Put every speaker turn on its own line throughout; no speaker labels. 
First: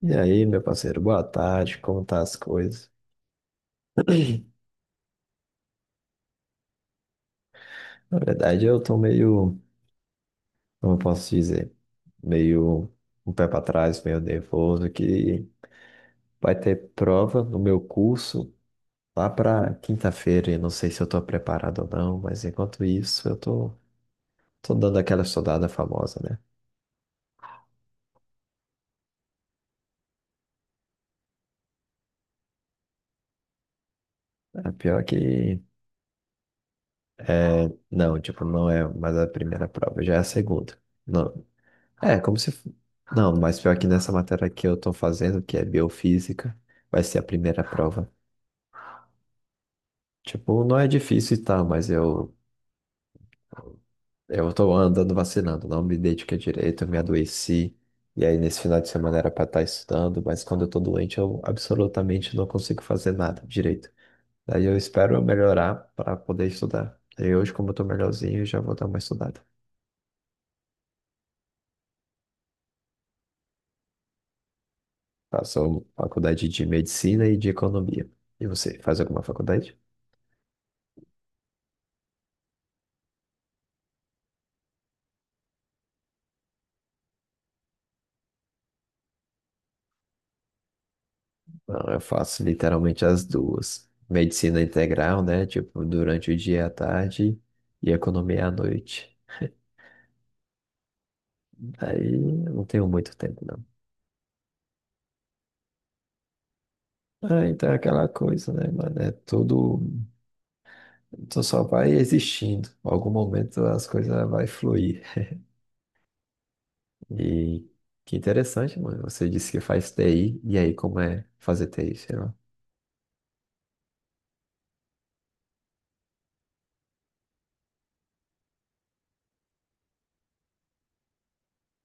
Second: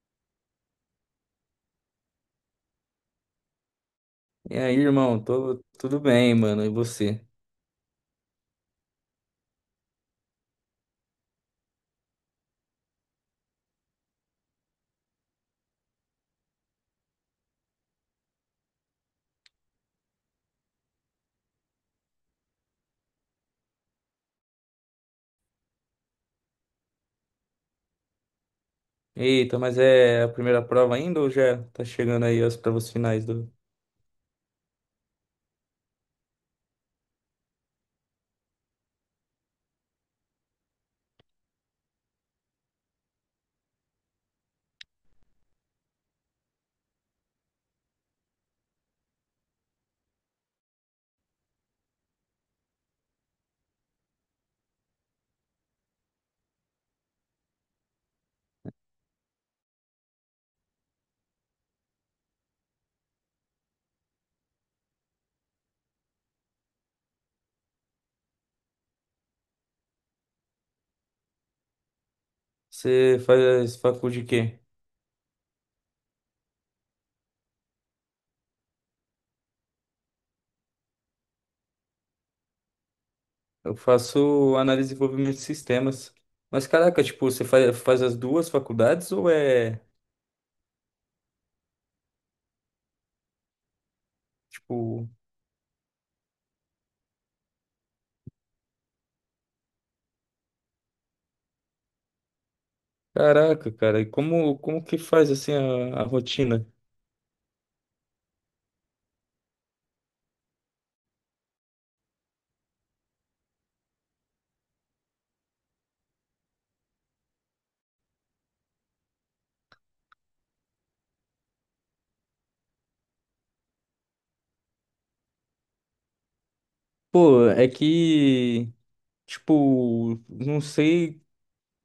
E aí, meu parceiro, boa tarde, como tá as coisas?
E aí, irmão, tô, tudo bem, mano, e você?
Na verdade, eu tô meio, como eu posso dizer, meio um pé pra trás, meio nervoso, que vai ter prova no meu curso lá pra quinta-feira, e não sei se eu tô preparado ou não, mas enquanto isso, eu tô dando aquela estudada famosa, né?
Eita, mas é a primeira prova ainda ou já tá chegando aí as provas finais do...
A pior que, é, não, tipo, não é mais a primeira prova, já é a segunda. Não, é, como se. Não, mas pior que nessa matéria que eu tô fazendo, que é biofísica, vai ser a primeira prova. Tipo, não é difícil e tal, mas eu tô andando vacinando, não me dediquei direito, eu me adoeci. E aí, nesse final de semana era pra estar estudando, mas quando eu tô doente, eu absolutamente não consigo fazer nada direito. Daí eu espero eu melhorar para poder estudar. E hoje, como eu tô melhorzinho, eu já vou dar uma estudada.
Você faz faculdade de quê?
Faço faculdade de medicina e de economia. E você, faz alguma faculdade?
Eu faço análise e desenvolvimento de sistemas. Mas caraca, tipo, você faz, faz as duas faculdades ou é,
Não, eu faço literalmente as duas. Medicina
tipo...
integral, né? Tipo, durante o dia e a tarde e economia à noite. Aí eu não tenho muito tempo, não.
Caraca, cara, e como, como que faz, assim, a rotina?
Ah, então é aquela coisa, né, mano? É tudo. Tu só vai existindo. Em algum momento as coisas vai fluir. E que interessante, mano. Você disse que faz TI. E aí, como é fazer TI, sei lá?
Pô, é que, tipo, não sei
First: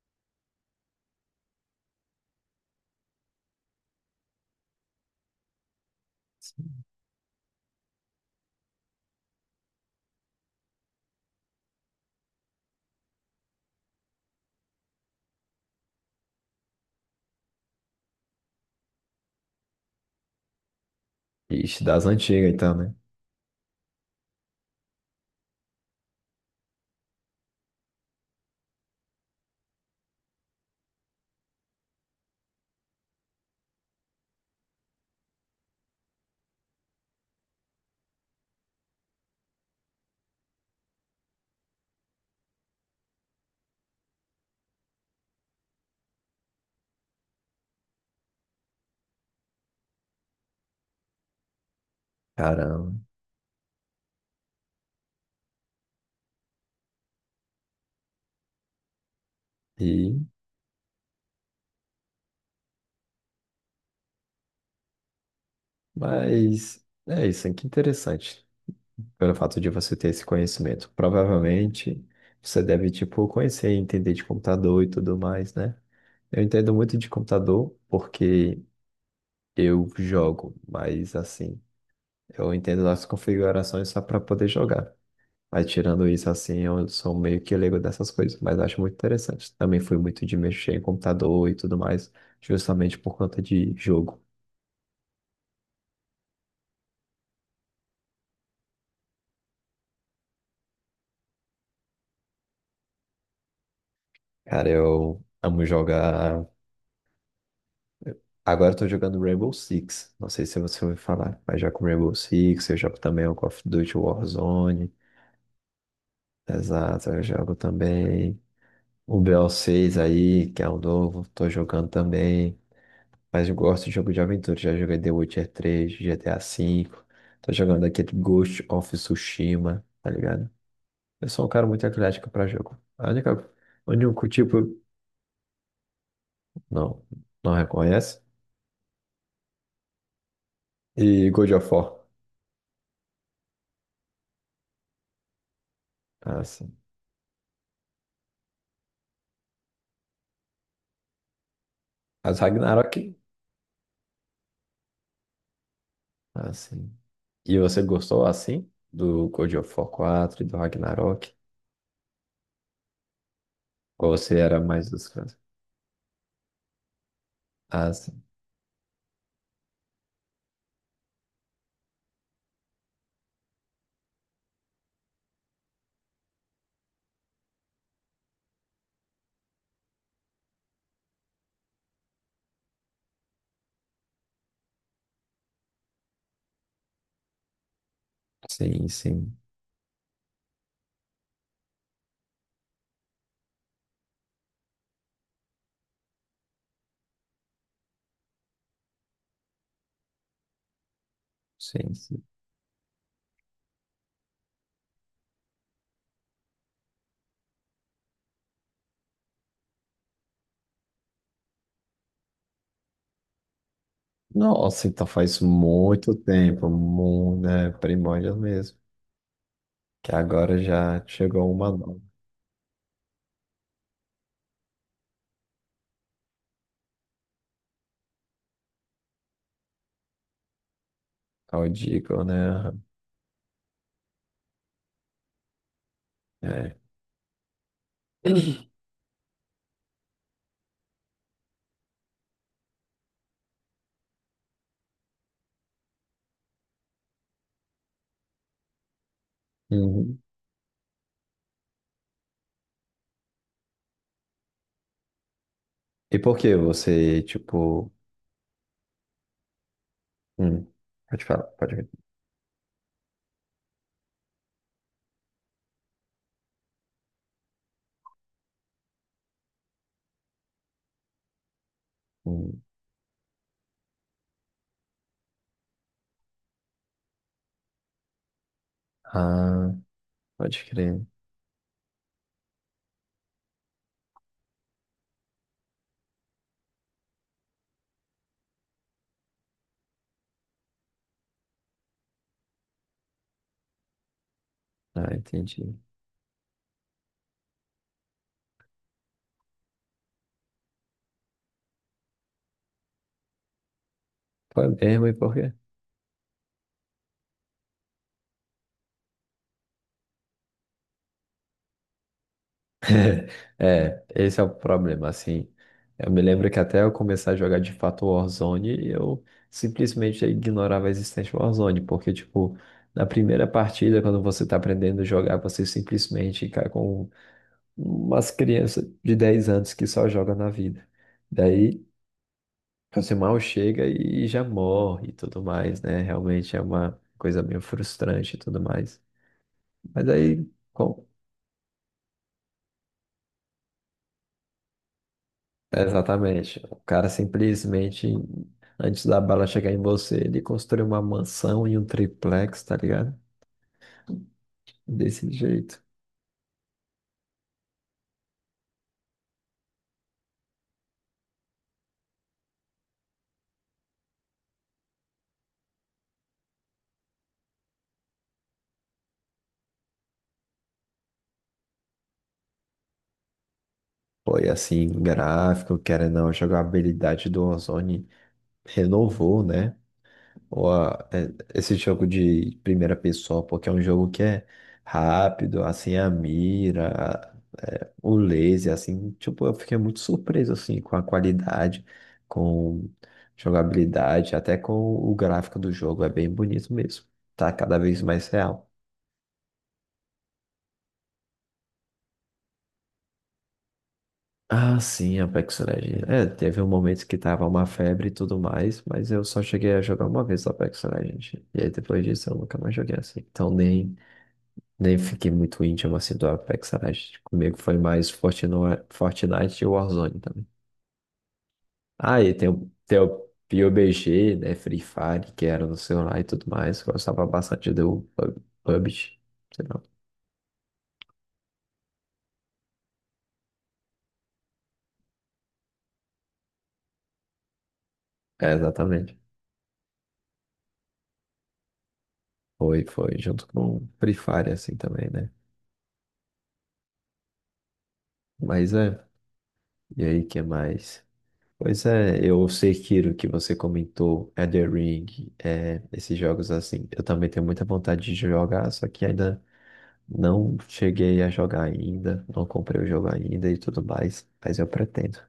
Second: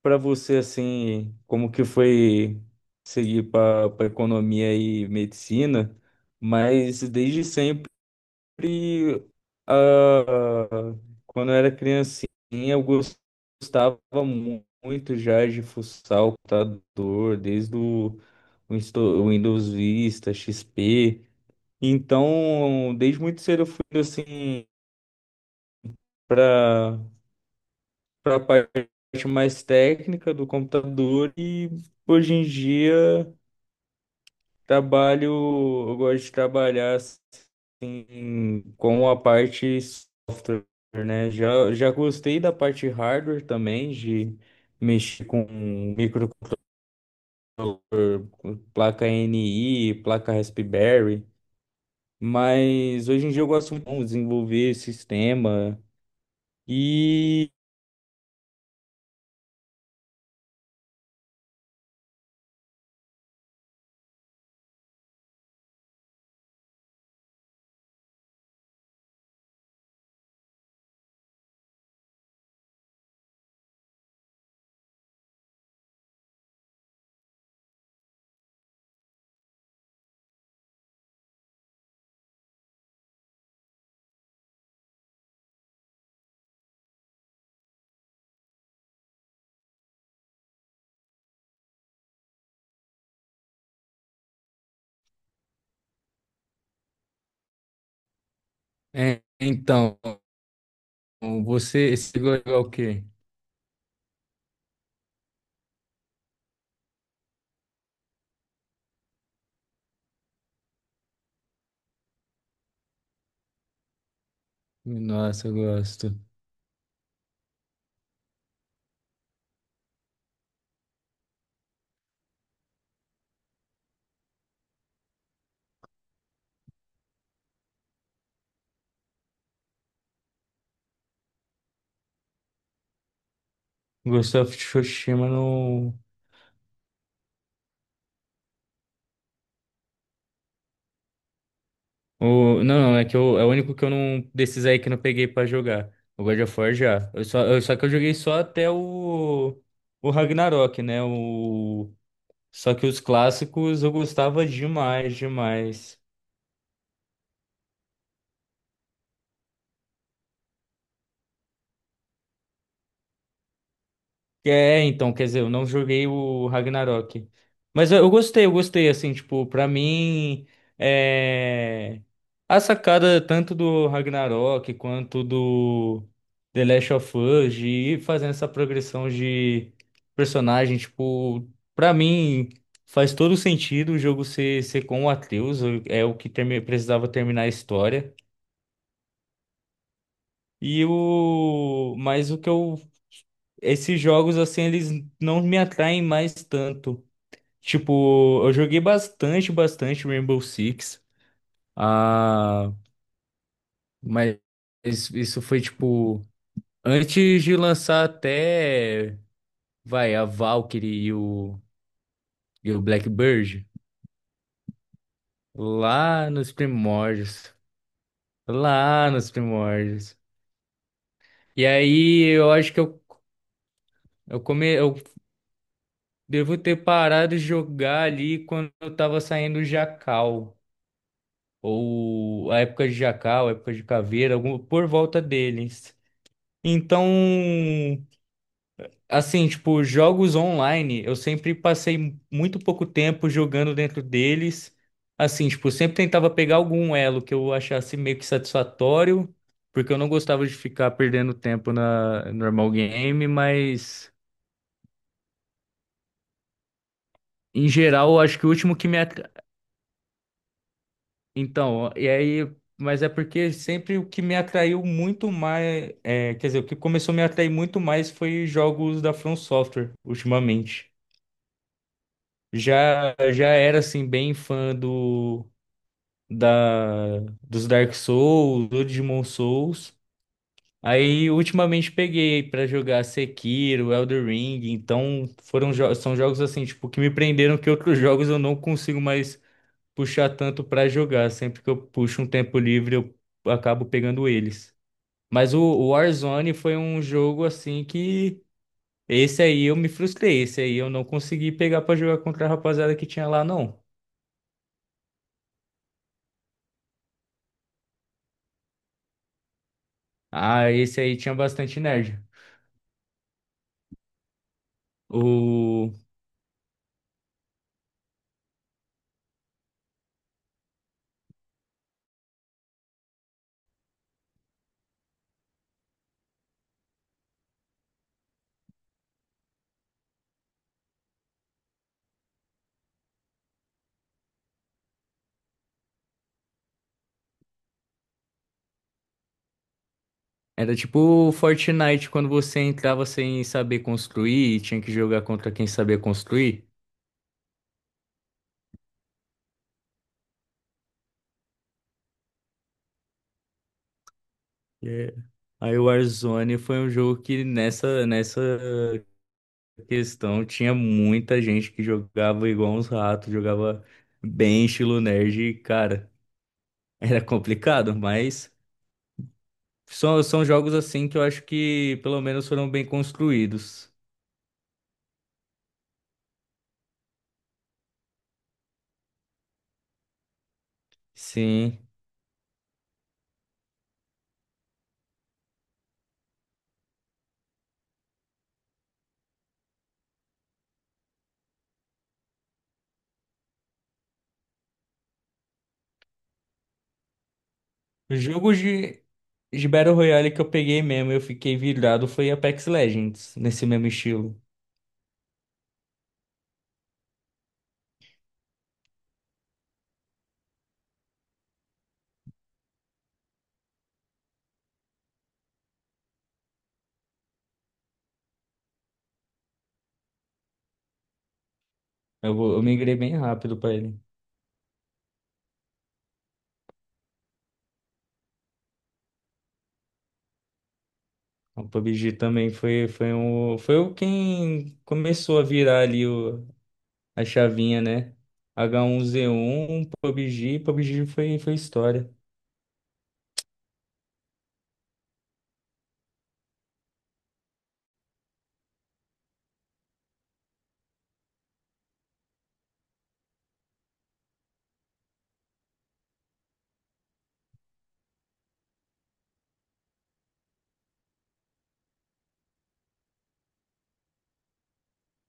para você assim, como que foi seguir para economia e medicina, mas desde sempre ah, quando eu era criancinha gostava muito já de fuçar o computador, desde o Winsto- Windows Vista, XP.
Ixi, das antigas, então, né?
Então, desde muito cedo eu fui assim para a parte mais técnica do computador e hoje em dia trabalho, eu gosto de trabalhar assim, com a parte, software, né? Já gostei da parte hardware também, de mexer com micro com placa N i placa Raspberry,
Caramba.
mas hoje em dia eu gosto muito de desenvolver sistema e
E... mas é isso, hein? Que interessante. Pelo fato de você ter esse conhecimento, provavelmente você deve, tipo, conhecer e entender de computador e tudo mais, né? Eu entendo muito de computador porque eu jogo, mas assim, eu entendo as configurações só para poder jogar. Mas tirando isso, assim, eu sou meio que leigo dessas coisas, mas acho muito interessante. Também fui muito de mexer em computador e tudo mais, justamente por conta de jogo.
é, então, você gosta de jogar o quê?
Cara, eu amo jogar. Agora eu tô jogando Rainbow Six. Não sei se você ouviu falar, mas já com Rainbow Six, eu jogo também o Call of Duty Warzone.
Nossa, eu gosto.
Exato, eu jogo também o BO6 aí, que é um novo, tô jogando também. Mas eu gosto de jogo de aventura, já joguei The Witcher 3, GTA V. Tô jogando aquele Ghost of Tsushima, tá ligado? Eu sou um cara muito eclético pra jogo. A única, o único
Ghost of
tipo,
Tsushima no.
Não, não reconhece. E God of War.
O... Não, é que eu... é o único que eu não. Desses aí que eu não peguei pra jogar. O God
Ah,
of War
sim.
já. Eu só... Só que eu joguei só até o. O Ragnarok, né? O...
Mas
Só que
Ragnarok.
os clássicos eu gostava demais, demais.
Assim. E você gostou assim do God of War 4 e do Ragnarok? Ou você era
É,
mais dos
então, quer
fãs?
dizer, eu não joguei o Ragnarok. Mas
Ah,
eu
sim,
gostei, eu gostei, assim, tipo, pra mim, é... a sacada tanto do Ragnarok quanto do The Last of Us, de ir fazendo essa progressão de personagem, tipo, pra mim faz todo sentido o jogo ser, ser com o Atreus, é o que precisava terminar a história.
sim, sim,
E o. Mas o que eu. Esses jogos, assim, eles não me atraem mais tanto. Tipo, eu joguei bastante, bastante Rainbow Six.
sim. Sim.
Ah, mas isso foi, tipo, antes de lançar até, vai, a Valkyrie e o Blackbird.
Nossa, então faz muito
Lá nos
tempo, muito,
primórdios.
né? Primórdios mesmo.
Lá nos
Que
primórdios.
agora já chegou
E
uma nova,
aí, eu acho que eu devo ter parado de jogar ali quando eu tava saindo o Jacal,
ao Deagle, né?
ou a
Aham,
época de Jacal, a época de Caveira, por volta deles.
é.
Então, assim, tipo, jogos online, eu sempre passei muito pouco tempo jogando dentro deles. Assim, tipo, sempre tentava pegar algum elo que eu achasse meio que satisfatório, porque eu não
Uhum.
gostava de ficar perdendo tempo na normal game, mas
E por que você,
em
tipo.
geral, eu acho que o último que
Hum, pode falar, pode.
então, e aí, mas é porque sempre o que me atraiu muito mais, é, quer dizer, o que começou a me atrair muito mais foi jogos da From Software ultimamente.
Hum.
Já era assim bem fã do da dos Dark Souls, do Demon
Ah,
Souls.
pode crer.
Aí ultimamente peguei pra jogar Sekiro, Elden Ring, então são jogos assim, tipo, que me prenderam que outros jogos eu não consigo mais puxar tanto pra jogar. Sempre que eu puxo um tempo livre, eu acabo pegando eles.
Ah,
Mas o
entendi.
o Warzone foi um jogo assim que esse aí eu me frustrei, esse aí eu não consegui pegar pra jogar contra a rapaziada que tinha lá não.
Foi mesmo, e por quê?
Ah, esse aí tinha bastante nerd.
É, esse é o problema, assim.
O
Eu me lembro que até eu começar a jogar de fato Warzone, eu simplesmente ignorava a existência do Warzone, porque, tipo, na primeira partida, quando você tá aprendendo a jogar, você simplesmente cai com umas crianças de 10 anos que só jogam na vida. Daí, você mal chega e já morre e tudo mais, né? Realmente é uma coisa meio frustrante e tudo mais. Mas aí.
era tipo
com-
o Fortnite quando você entrava sem saber construir e tinha que jogar contra quem sabia
Exatamente.
construir.
O cara simplesmente, antes da bala chegar em você, ele construiu uma mansão e um triplex, tá ligado?
É.
Desse
Aí
jeito.
o Warzone foi um jogo que nessa questão, tinha muita gente que jogava igual uns ratos, jogava bem estilo nerd, e, cara, era complicado, mas são jogos assim que eu acho que pelo menos foram bem construídos.
Foi assim, gráfico, querendo ou não, a jogabilidade do Ozone renovou, né? Ou a- é- Esse
Sim.
jogo de primeira pessoa, porque é um jogo que é rápido, assim, a mira, é, o laser, assim, tipo, eu fiquei muito surpreso, assim, com a qualidade, com jogabilidade, até com o gráfico do jogo, é bem bonito mesmo. Tá cada vez mais
Jogos
real.
de Battle Royale que eu peguei mesmo, eu fiquei virado, foi Apex Legends, nesse mesmo estilo.
Ah, sim, Apex Legends. É, teve um momento que tava uma febre e tudo mais, mas eu só cheguei a jogar uma vez Apex Legends. E aí depois disso eu nunca mais joguei assim. Então nem fiquei muito íntimo assim do Apex Legends. Comigo foi mais Fortnite, Fortnite e Warzone também. Ah, e tem,
Eu
o-
migrei
tem o
bem rápido pra ele.
PUBG, né? Free Fire, que era no celular e tudo mais. Gostava bastante do PUBG. Sei lá.
O PUBG também foi, foi, um, foi o quem começou a virar ali o a chavinha, né?
É,
H um
exatamente.
z 1 PUBG, PUBG foi, foi história.
Foi, foi. Junto com Free Fire, assim também, né? Mas é. E aí, que mais? Pois é, eu sei, Kiro, que você comentou Elden Ring, é, esses jogos assim. Eu também tenho muita vontade de jogar, só que ainda. Não cheguei a jogar ainda, não comprei o jogo ainda e tudo mais, mas eu pretendo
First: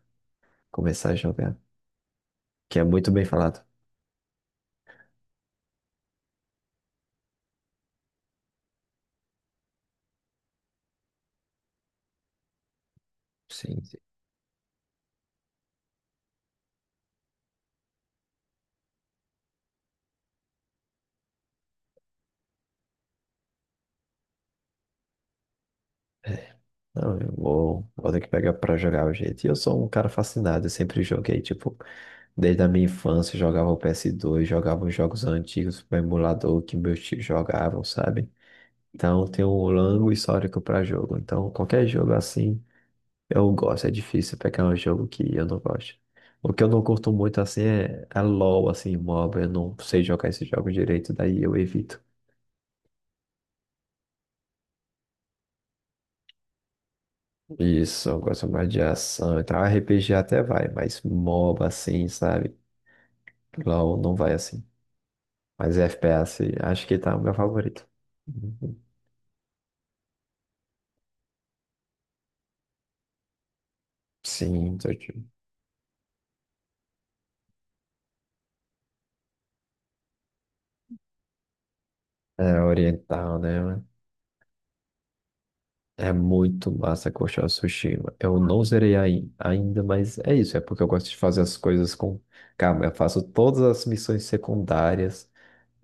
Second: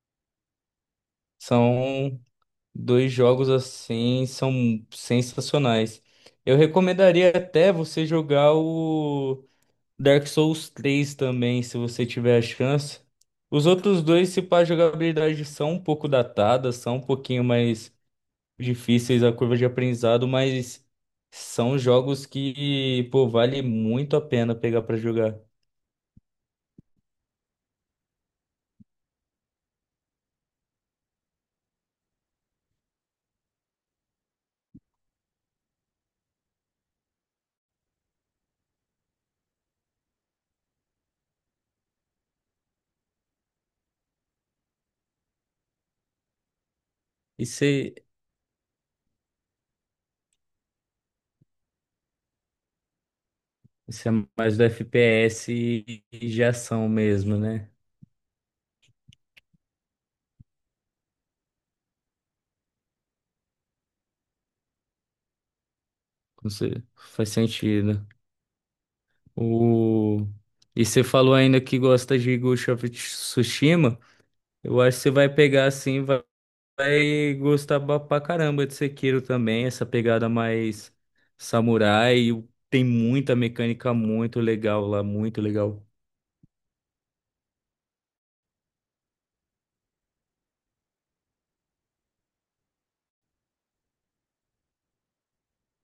começar a jogar,
São
que é muito
dois
bem
jogos
falado.
assim, são sensacionais. Eu recomendaria até você jogar o Dark Souls 3 também, se você tiver a chance. Os
Sim, sim.
outros dois, se pá, a jogabilidade são um pouco datadas, são um pouquinho mais difíceis a curva de aprendizado, mas são jogos que, pô, vale muito a pena pegar pra jogar.
Não, eu vou, vou ter que pegar pra jogar o jeito. E eu sou um cara fascinado, eu sempre joguei, tipo, desde a minha infância, eu jogava o PS2, jogava os jogos antigos, o emulador que meus tios jogavam, sabe? Então, tem um longo histórico pra jogo. Então, qualquer jogo assim. Eu gosto, é difícil pegar um jogo que eu não gosto. O que eu não curto muito
E
assim
você
é, é LOL, assim, MOBA. Eu não sei jogar esse jogo direito, daí eu evito.
isso é mais do FPS e de ação mesmo, né?
Isso, eu gosto mais de ação e tal. RPG até vai, mas MOBA assim, sabe? LOL não vai assim. Mas
Com
FPS
cer-
acho que tá o
faz
meu favorito.
sentido.
Uhum.
O... E você falou ainda que gosta de Ghost of Tsushima.
Sim,
Eu
tô
acho que você
de-
vai pegar assim, e vai gostar ba- pra caramba de Sekiro também. Essa pegada mais samurai. E o-
É
tem muita
oriental, né?
mecânica muito legal lá, muito legal.
É muito massa Ghost of Tsushima. Eu não zerei ainda, mas é isso. É porque eu gosto de fazer as coisas com calma. Eu faço todas as missões secundárias.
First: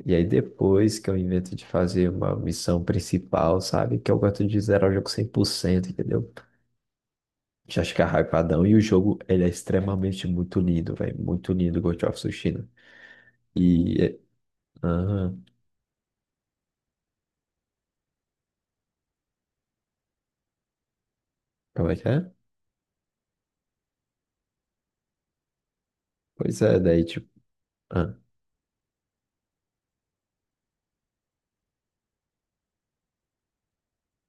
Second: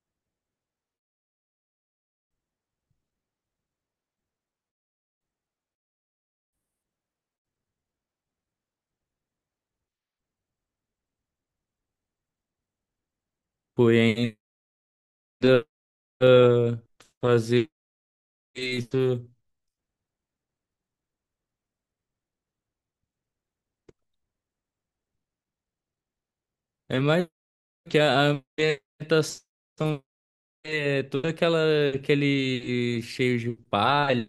E aí depois que eu invento de fazer uma missão principal, sabe? Que eu gosto de zerar o jogo 100%, entendeu? Já fica hypadão. E o jogo, ele é extremamente muito lindo, velho. Muito lindo, Ghost of Tsushima. E... é-
Porém,
Ah,
ainda ah, fazer isso
como é que é? Pois é,
é
daí tipo...
mais que a
Ah,
a ambientação. É todo aquela, aquele cheio de palha,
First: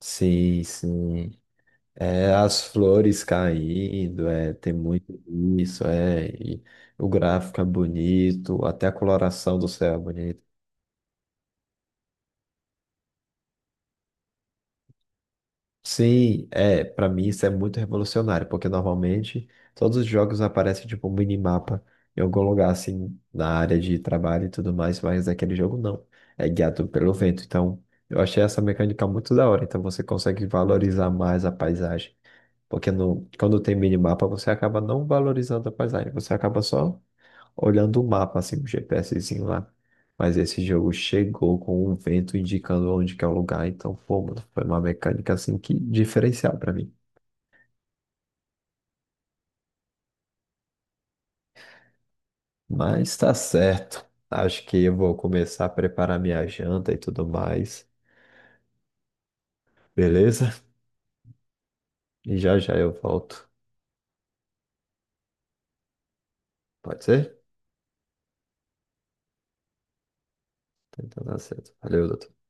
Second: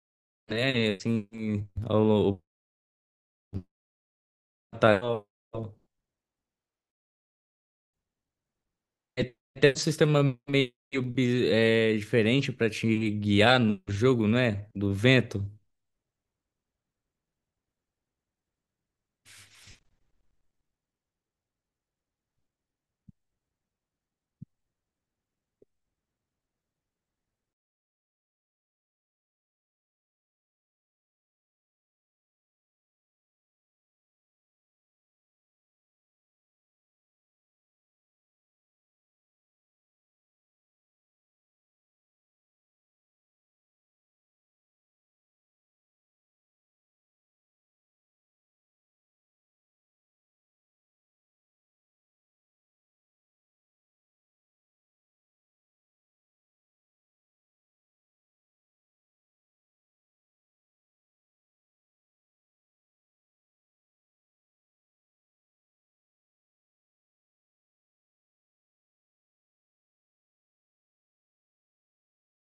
sim,
né? Assim,
sim.
ao,
É
ao-
as flores caindo, é, tem muito isso, é, e o gráfico é bonito, até a
é
coloração do
até um
céu é
sistema
bonita.
meio bi- é, diferente para te guiar no jogo, não é? Do vento.
Sim, é, para mim isso é muito revolucionário, porque normalmente todos os jogos aparecem tipo um minimapa em algum lugar assim, na área de trabalho e tudo mais, mas aquele jogo não, é guiado pelo vento. Então, eu achei essa mecânica muito da hora, então você consegue valorizar mais a paisagem. Porque no, quando tem minimapa, você acaba não valorizando a paisagem, você acaba só olhando o mapa, assim, o GPSzinho lá. Mas esse jogo chegou com um vento indicando onde que é o lugar, então, pô, mano, foi uma mecânica, assim, que diferencial pra mim. Mas tá certo. Acho que eu vou começar a preparar minha janta e tudo mais, beleza? E já já eu volto. Pode ser? Então tá certo. Valeu, doutor.